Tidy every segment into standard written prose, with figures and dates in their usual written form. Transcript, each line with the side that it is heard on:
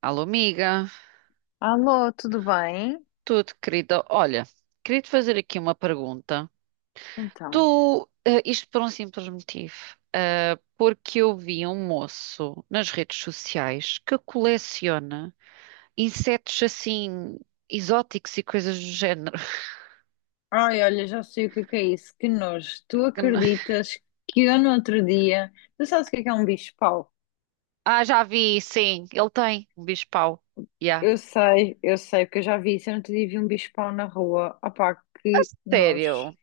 right: Alô, amiga,
left: Alô, tudo bem?
right: tudo querida. Olha, queria te fazer aqui uma pergunta. Tu,
left: Então,
right: isto por um simples motivo, porque eu vi um moço nas redes sociais que coleciona insetos assim exóticos e coisas do género.
left: ai, olha, já sei o que é isso. Que nojo. Tu
right: Que não-
left: acreditas que eu no outro dia. Tu sabes o que é um bicho-pau?
right: Ah, já vi, sim, ele tem um bicho-pau. Yeah.
left: Eu sei, porque eu já vi isso. Eu no outro dia vi um bicho-pau na rua. Opá,
right: A
left: que nojo.
right: sério?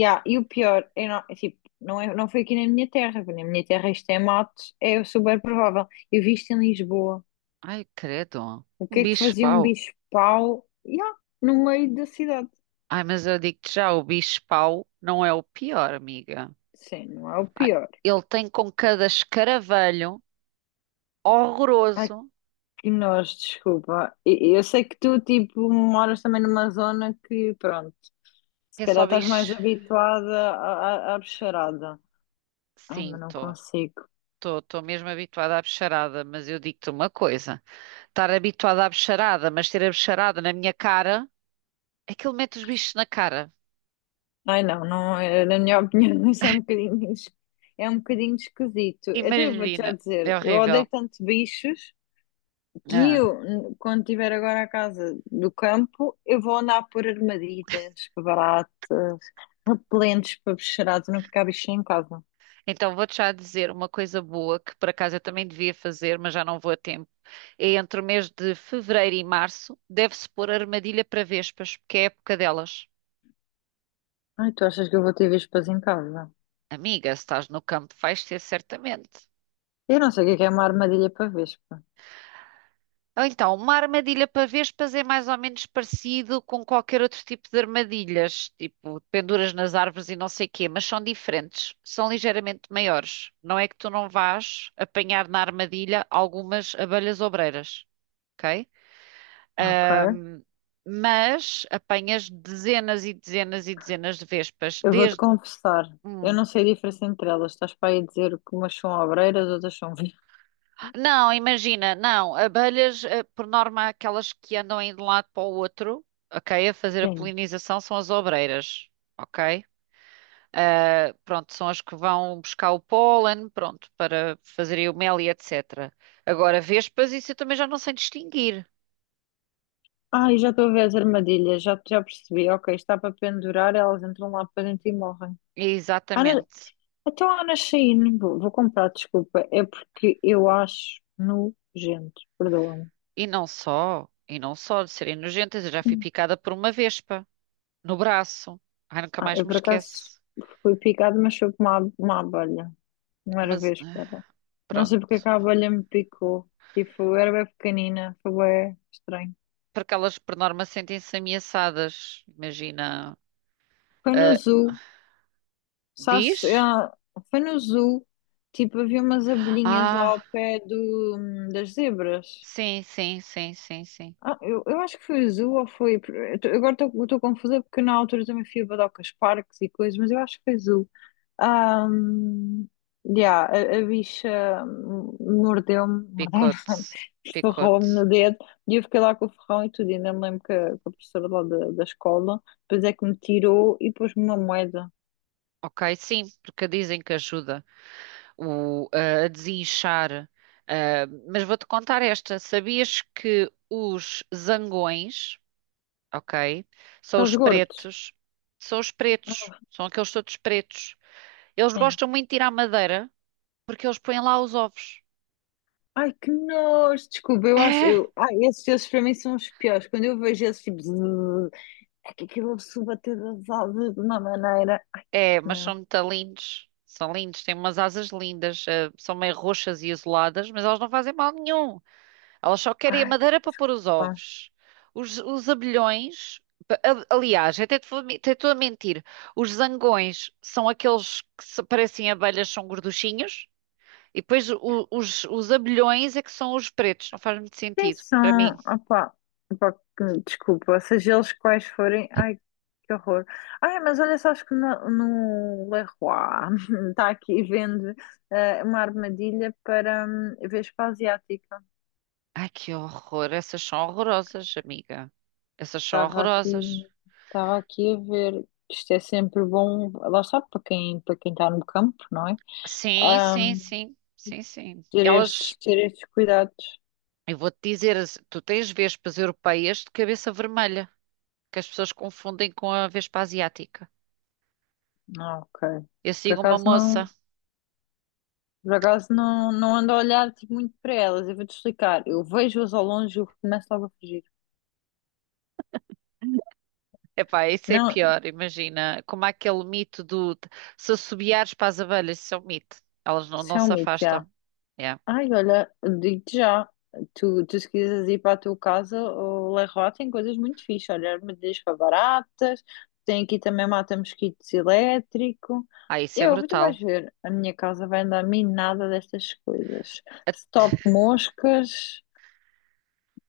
left: Yeah, e o pior, eu não, é tipo, não, é, não foi aqui na minha terra, porque na minha terra isto é mato, é super provável. Eu vi isto em Lisboa.
right: Ai, credo,
left: O
right: um
left: que é que fazia um
right: bicho-pau.
left: bicho-pau? Yeah, no meio da cidade.
right: Ai, mas eu digo-te já, o bicho-pau não é o pior, amiga.
left: Sim, não é o
right: Ai,
left: pior.
right: ele tem com cada escaravelho horroroso.
left: Que nós, desculpa. Eu sei que tu, tipo, moras também numa zona que, pronto, se
right: É
left: calhar
right: só
left: estás
right: bicho.
left: mais habituada à bicharada. Ai,
right: Sim,
left: mas não
right: estou.
left: consigo.
right: Estou mesmo habituada à bicharada, mas eu digo-te uma coisa: estar habituada à bicharada, mas ter a bicharada na minha cara, aquilo mete os bichos na cara.
left: Ai, não, não, na minha opinião, isso é um bocadinho, é um bocadinho esquisito. Então eu vou-te
right: Imagina,
left: já
right: é
left: dizer, eu
right: horrível.
left: odeio tanto bichos que
right: Ah.
left: quando tiver agora a casa do campo, eu vou andar por armadilhas, baratas, repelentes para bicharada, nunca cá há bichinho em casa.
right: Então vou-te já dizer uma coisa boa que por acaso eu também devia fazer, mas já não vou a tempo. É entre o mês de fevereiro e março, deve-se pôr armadilha para vespas, porque é a época delas.
left: Ai, tu achas que eu vou ter vespas em casa?
right: Amiga, se estás no campo, vais ter certamente.
left: Eu não sei o que é uma armadilha para vespa.
right: Ou então, uma armadilha para vespas é mais ou menos parecido com qualquer outro tipo de armadilhas, tipo penduras nas árvores e não sei quê, mas são diferentes, são ligeiramente maiores. Não é que tu não vás apanhar na armadilha algumas abelhas obreiras, ok?
left: Ok.
right: Ahm, mas apanhas dezenas e dezenas e dezenas de vespas,
left: Eu vou-te
right: desde.
left: confessar. Eu
right: Hum.
left: não sei a diferença entre elas. Estás para aí dizer que umas são obreiras, outras são vespas.
right: Não, imagina, não. Abelhas, por norma, aquelas que andam aí de um lado para o outro, ok, a fazer a
left: Sim.
right: polinização são as obreiras, ok? Ah, pronto, são as que vão buscar o pólen, pronto, para fazerem o mel e etc. Agora, vespas, isso eu também já não sei distinguir.
left: Ai, já estou a ver as armadilhas. Já percebi. Ok, está para pendurar, elas entram lá para dentro e morrem. Ana,
right: Exatamente.
left: então a Ana Shein, vou comprar, desculpa. É porque eu acho nojento. Perdoa-me.
right: E não só de serem nojentas, eu já fui
left: Hum.
right: picada por uma vespa no braço. Ai, nunca
left: Ah,
right: mais
left: eu
right: me
left: por acaso
right: esquece.
left: fui picada, mas foi por uma, uma abelha. Primeira
right: Mas,
left: vez,
right: eh,
left: espera. Não sei porque é que
right: pronto.
left: a abelha me picou. Tipo, eu era bem pequenina, foi bem estranho.
right: Porque elas por norma sentem-se ameaçadas. Imagina,
left: Foi no
right: ah,
left: zoo, sabes?
right: diz?
left: Foi no zoo, tipo, havia umas abelhinhas lá
right: Ah,
left: ao pé das zebras.
right: sim, sim, sim, sim, sim.
left: Ah, eu acho que foi azul ou foi. Agora estou confusa porque na altura também fui a Badocas Parques e coisas, mas eu acho que foi azul. Ahm, yeah, a bicha mordeu-me, mordeu não,
right: Picote, picote.
left: ferrou-me no dedo e eu fiquei lá com o ferrão e tudo. E ainda me lembro que que a professora lá da escola depois é que me tirou e pôs-me uma moeda.
right: Ok, sim, porque dizem que ajuda o, ah, a desinchar. Ah, mas vou-te contar esta. Sabias que os zangões, ok, são
left: Estás
right: os
left: gordos?
right: pretos, são os pretos, são aqueles todos pretos. Eles
left: Sim.
right: gostam muito de tirar madeira porque eles põem lá os ovos.
left: Ai, que nojo! Desculpa, eu acho. Eu, ai, esses para mim são os piores. Quando eu vejo esses tipo. É que aquilo se bater das asas de uma maneira. Ai,
right: É,
left: que
right: mas
left: não.
right: são muito lindos. São lindos, têm umas asas lindas, são meio roxas e isoladas, mas elas não fazem mal nenhum. Elas só querem a
left: Ai,
right: madeira para pôr os
left: pá.
right: ovos. Os abelhões, pa- a- aliás, até te vou me- até estou a mentir. Os zangões são aqueles que se- parecem abelhas, são gorduchinhos. E depois o- os abelhões é que são os pretos, não faz muito
left: Quem
right: sentido para mim.
left: são? Opá. Opá, desculpa, seja eles quais forem. Ai, que horror. Ai, mas olha, sabes que no Leroy está aqui vende uma armadilha para Vespa Asiática.
right: Ai, que horror! Essas são horrorosas, amiga. Essas são
left: Estava aqui,
right: horrorosas.
left: estava aqui a ver. Isto é sempre bom, lá está, para quem está no campo, não é?
right: Sim, sim,
left: Hum,
right: sim, sim, sim. Elas,
left: ter estes cuidados.
right: eu vou-te dizer, as- tu tens vespas europeias de cabeça vermelha, que as pessoas confundem com a vespa asiática.
left: Ah, ok.
right: Eu
left: Por
right: sigo uma
left: acaso
right: moça.
left: não, por acaso não, não ando a olhar tipo, muito para elas. Eu vou-te explicar. Eu vejo-as ao longe e eu começo logo a fugir.
right: Epá, isso é
left: Não,
right: pior, imagina. Como há aquele mito do se assobiares para as abelhas, isso é um mito. Elas não,
left: isso
right: não
left: é
right: se
left: um mito, já.
right: afastam. É.
left: Ai, olha, digo-te já. Tu se quiseres ir para a tua casa, o Leroy tem coisas muito fixas. Olha, armadilhas para baratas. Tem aqui também mata-mosquitos elétrico.
right: Ah, isso é
left: Eu, tu vais
right: brutal.
left: ver. A minha casa vai andar minada destas coisas. Stop moscas.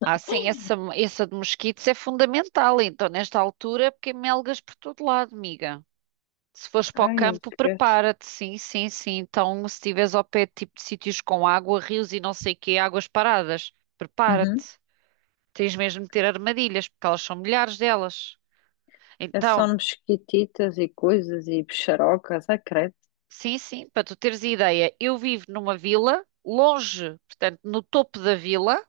right: Ah, sim, essa de mosquitos é fundamental, então, nesta altura, porque há melgas por todo lado, amiga. Se fores para o
left: Ai,
right: campo,
left: esquece.
right: prepara-te, sim, sim, sim. Então, se estiveres ao pé de tipo de sítios com água, rios e não sei quê, águas paradas,
left: Uhum.
right: prepara-te. Tens mesmo de ter armadilhas, porque elas são milhares delas.
left: É só
right: Então,
left: mosquititas e coisas e bicharocas, ah, credo.
right: sim, sim, para tu teres ideia, eu vivo numa vila, longe, portanto, no topo da vila,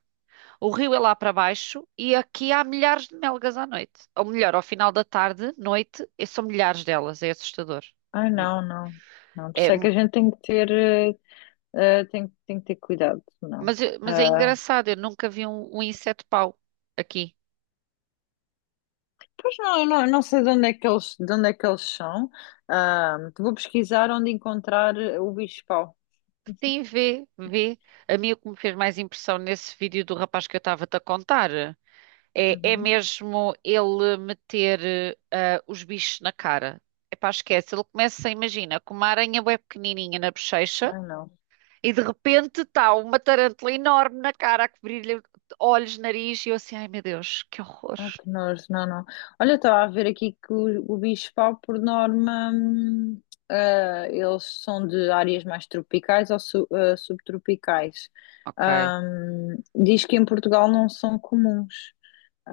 right: o rio é lá para baixo e aqui há milhares de melgas à noite. Ou melhor, ao final da tarde, noite, e são milhares delas, é assustador.
left: Ai, não, não, não. Por
right: É.
left: isso é que a gente tem que ter, tem, tem que ter cuidado, não.
right: Mas é
left: Ah,
right: engraçado, eu nunca vi um, um inseto-pau aqui.
left: pois não, eu não, eu não sei de onde é que eles, de onde é que eles são. Ah, vou pesquisar onde encontrar o bicho-pau.
right: Sim, vê, vê. A mim o que me fez mais impressão nesse vídeo do rapaz que eu estava-te a contar é, é
left: Uhum.
right: mesmo ele meter os bichos na cara. Epá, esquece, ele começa, imagina, com uma aranha bué pequenininha na bochecha
left: Ai, não.
right: e de repente está uma tarântula enorme na cara a cobrir-lhe olhos, nariz e eu assim, ai meu Deus, que horror.
left: Ai, que nojo, não, não. Olha, estava a ver aqui que o bicho-pau, por norma, eles são de áreas mais tropicais ou subtropicais.
right: Ok,
left: Diz que em Portugal não são comuns.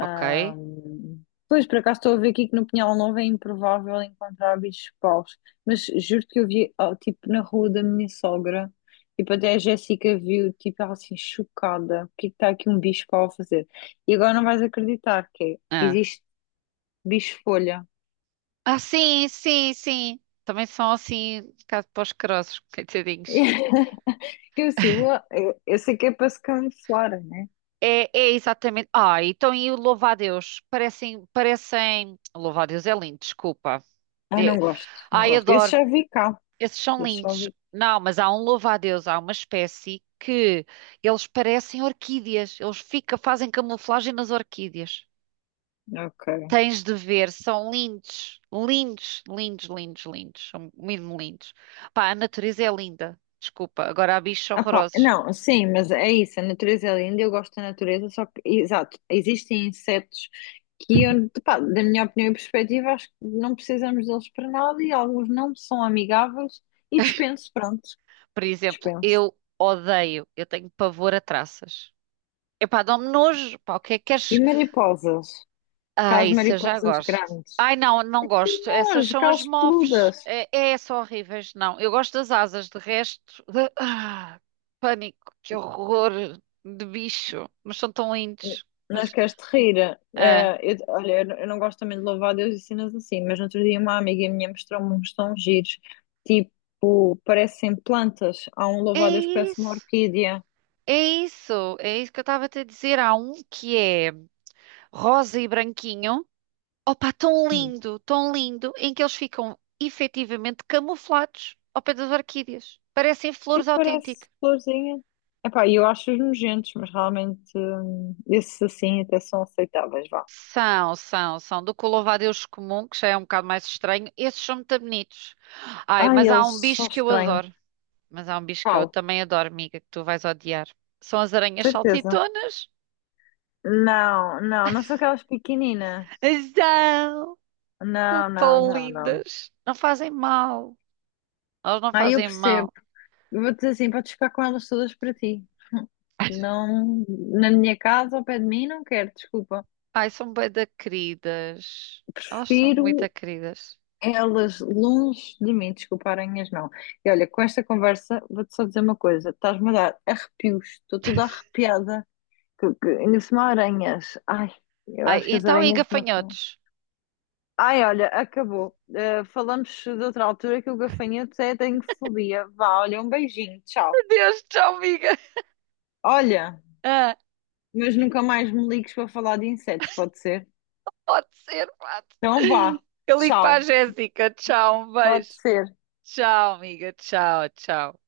right: ok.
left: Pois, por acaso estou a ver aqui que no Pinhal Novo é improvável encontrar bichos paus, mas juro que eu vi, ah, tipo, na rua da minha sogra, tipo, até a Jéssica viu, tipo, ela assim, chocada, o que é que está aqui um bicho pau a fazer? E agora não vais acreditar que é,
right: Ah.
left: existe bicho-folha.
right: Ah, sim, sim, sim. Também são assim, caso para os crossos, coitadinhos.
left: Que eu, assim, ué, eu sei que é para se camuflar, né?
right: É, é exatamente. Ah, então e o louva-a-Deus? Parecem, parecem. Louva-a-Deus é lindo, desculpa.
left: Ai,
right: É-
left: não gosto, não
right: Ai,
left: gosto. Esse
right: adoro.
left: já vi cá,
right: Esses são
left: esse já
right: lindos.
left: vi.
right: Não, mas há um louva-a-Deus, há uma espécie que eles parecem orquídeas. Eles fica, fazem camuflagem nas orquídeas.
left: Ok.
right: Tens de ver, são lindos, lindos, lindos, lindos, lindos, são mesmo lindos. Pá, a natureza é linda, desculpa, agora há bichos
left: Ah, pá,
right: horrorosos.
left: não, sim, mas é isso, a natureza é linda, eu gosto da natureza, só que, exato, existem insetos que eu, pá, da minha opinião e perspectiva, acho que não precisamos deles para nada e alguns não são amigáveis e dispenso, pronto,
right: Por exemplo,
left: dispenso.
right: eu odeio, eu tenho pavor a traças. Epá, dá-me nojo, pá, o que é que
left: E
right: queres?
left: mariposas,
right: Ah,
left: aquelas
right: isso eu já
left: mariposas
right: gosto.
left: grandes,
right: Ai, não, não gosto,
left: não,
right: essas são as
left: aquelas
right: mofes,
left: peludas.
right: é, é, são horríveis, não. Eu gosto das asas, de resto, de- ah, pânico, que horror de bicho, mas são tão lindos.
left: Não
right: Mas,
left: queres te rir?
right: ah,
left: Olha, eu não gosto também de louvar a Deus e cenas assim, mas no outro dia uma amiga minha mostrou-me uns tons giros, tipo, parecem plantas. Há um
right: é
left: louvar a Deus que parece uma
right: isso.
left: orquídea.
right: É isso, é isso que eu estava a te dizer. Há um que é rosa e branquinho. Opa,
left: Hum.
right: tão lindo, em que eles ficam efetivamente camuflados ao pé das orquídeas. Parecem flores
left: Tipo,
right: autênticas.
left: parece florzinha. Epá, eu acho-os nojentos, mas realmente esses assim até são aceitáveis, vá.
right: São, são, são. Do que o louva-a-Deus comum, que já é um bocado mais estranho, esses são muito bonitos. Ai,
left: Ai,
right: mas há um
left: eles são
right: bicho que eu
left: estranhos.
right: adoro. Mas há um bicho que eu
left: Qual?
right: também adoro, amiga, que tu vais odiar. São as aranhas
left: Certeza.
right: saltitonas.
left: Não, não, não são aquelas pequeninas.
right: São, são
left: Não, não,
right: tão
left: não, não.
right: lindas. Não fazem mal. Elas não
left: Ah, eu
right: fazem
left: percebo.
right: mal.
left: Eu vou dizer assim, podes ficar com elas todas para ti. Não, na minha casa, ao pé de mim, não quero, desculpa.
right: Ai, são bué da queridas. Elas são muito
left: Prefiro
right: queridas.
left: elas longe de mim, desculpa, aranhas não. E olha, com esta conversa, vou-te só dizer uma coisa: estás-me a dar arrepios, estou toda arrepiada. Ainda por cima, aranhas. Ai, eu
right: Ai,
left: acho que as
right: então e
left: aranhas não são.
right: gafanhotos?
left: Ai, olha, acabou. Eh, falamos de outra altura que o gafanhoto é, tenho fobia. Vá, olha, um beijinho, tchau.
right: Meu Deus, tchau, amiga.
left: Olha,
right: Ah,
left: mas nunca mais me ligues para falar de insetos, pode ser?
right: pode ser, pode.
left: Então vá,
right: Eu ligo para a
left: tchau.
right: Jéssica. Tchau, um
left: Pode
right: beijo.
left: ser.
right: Tchau, amiga. Tchau, tchau.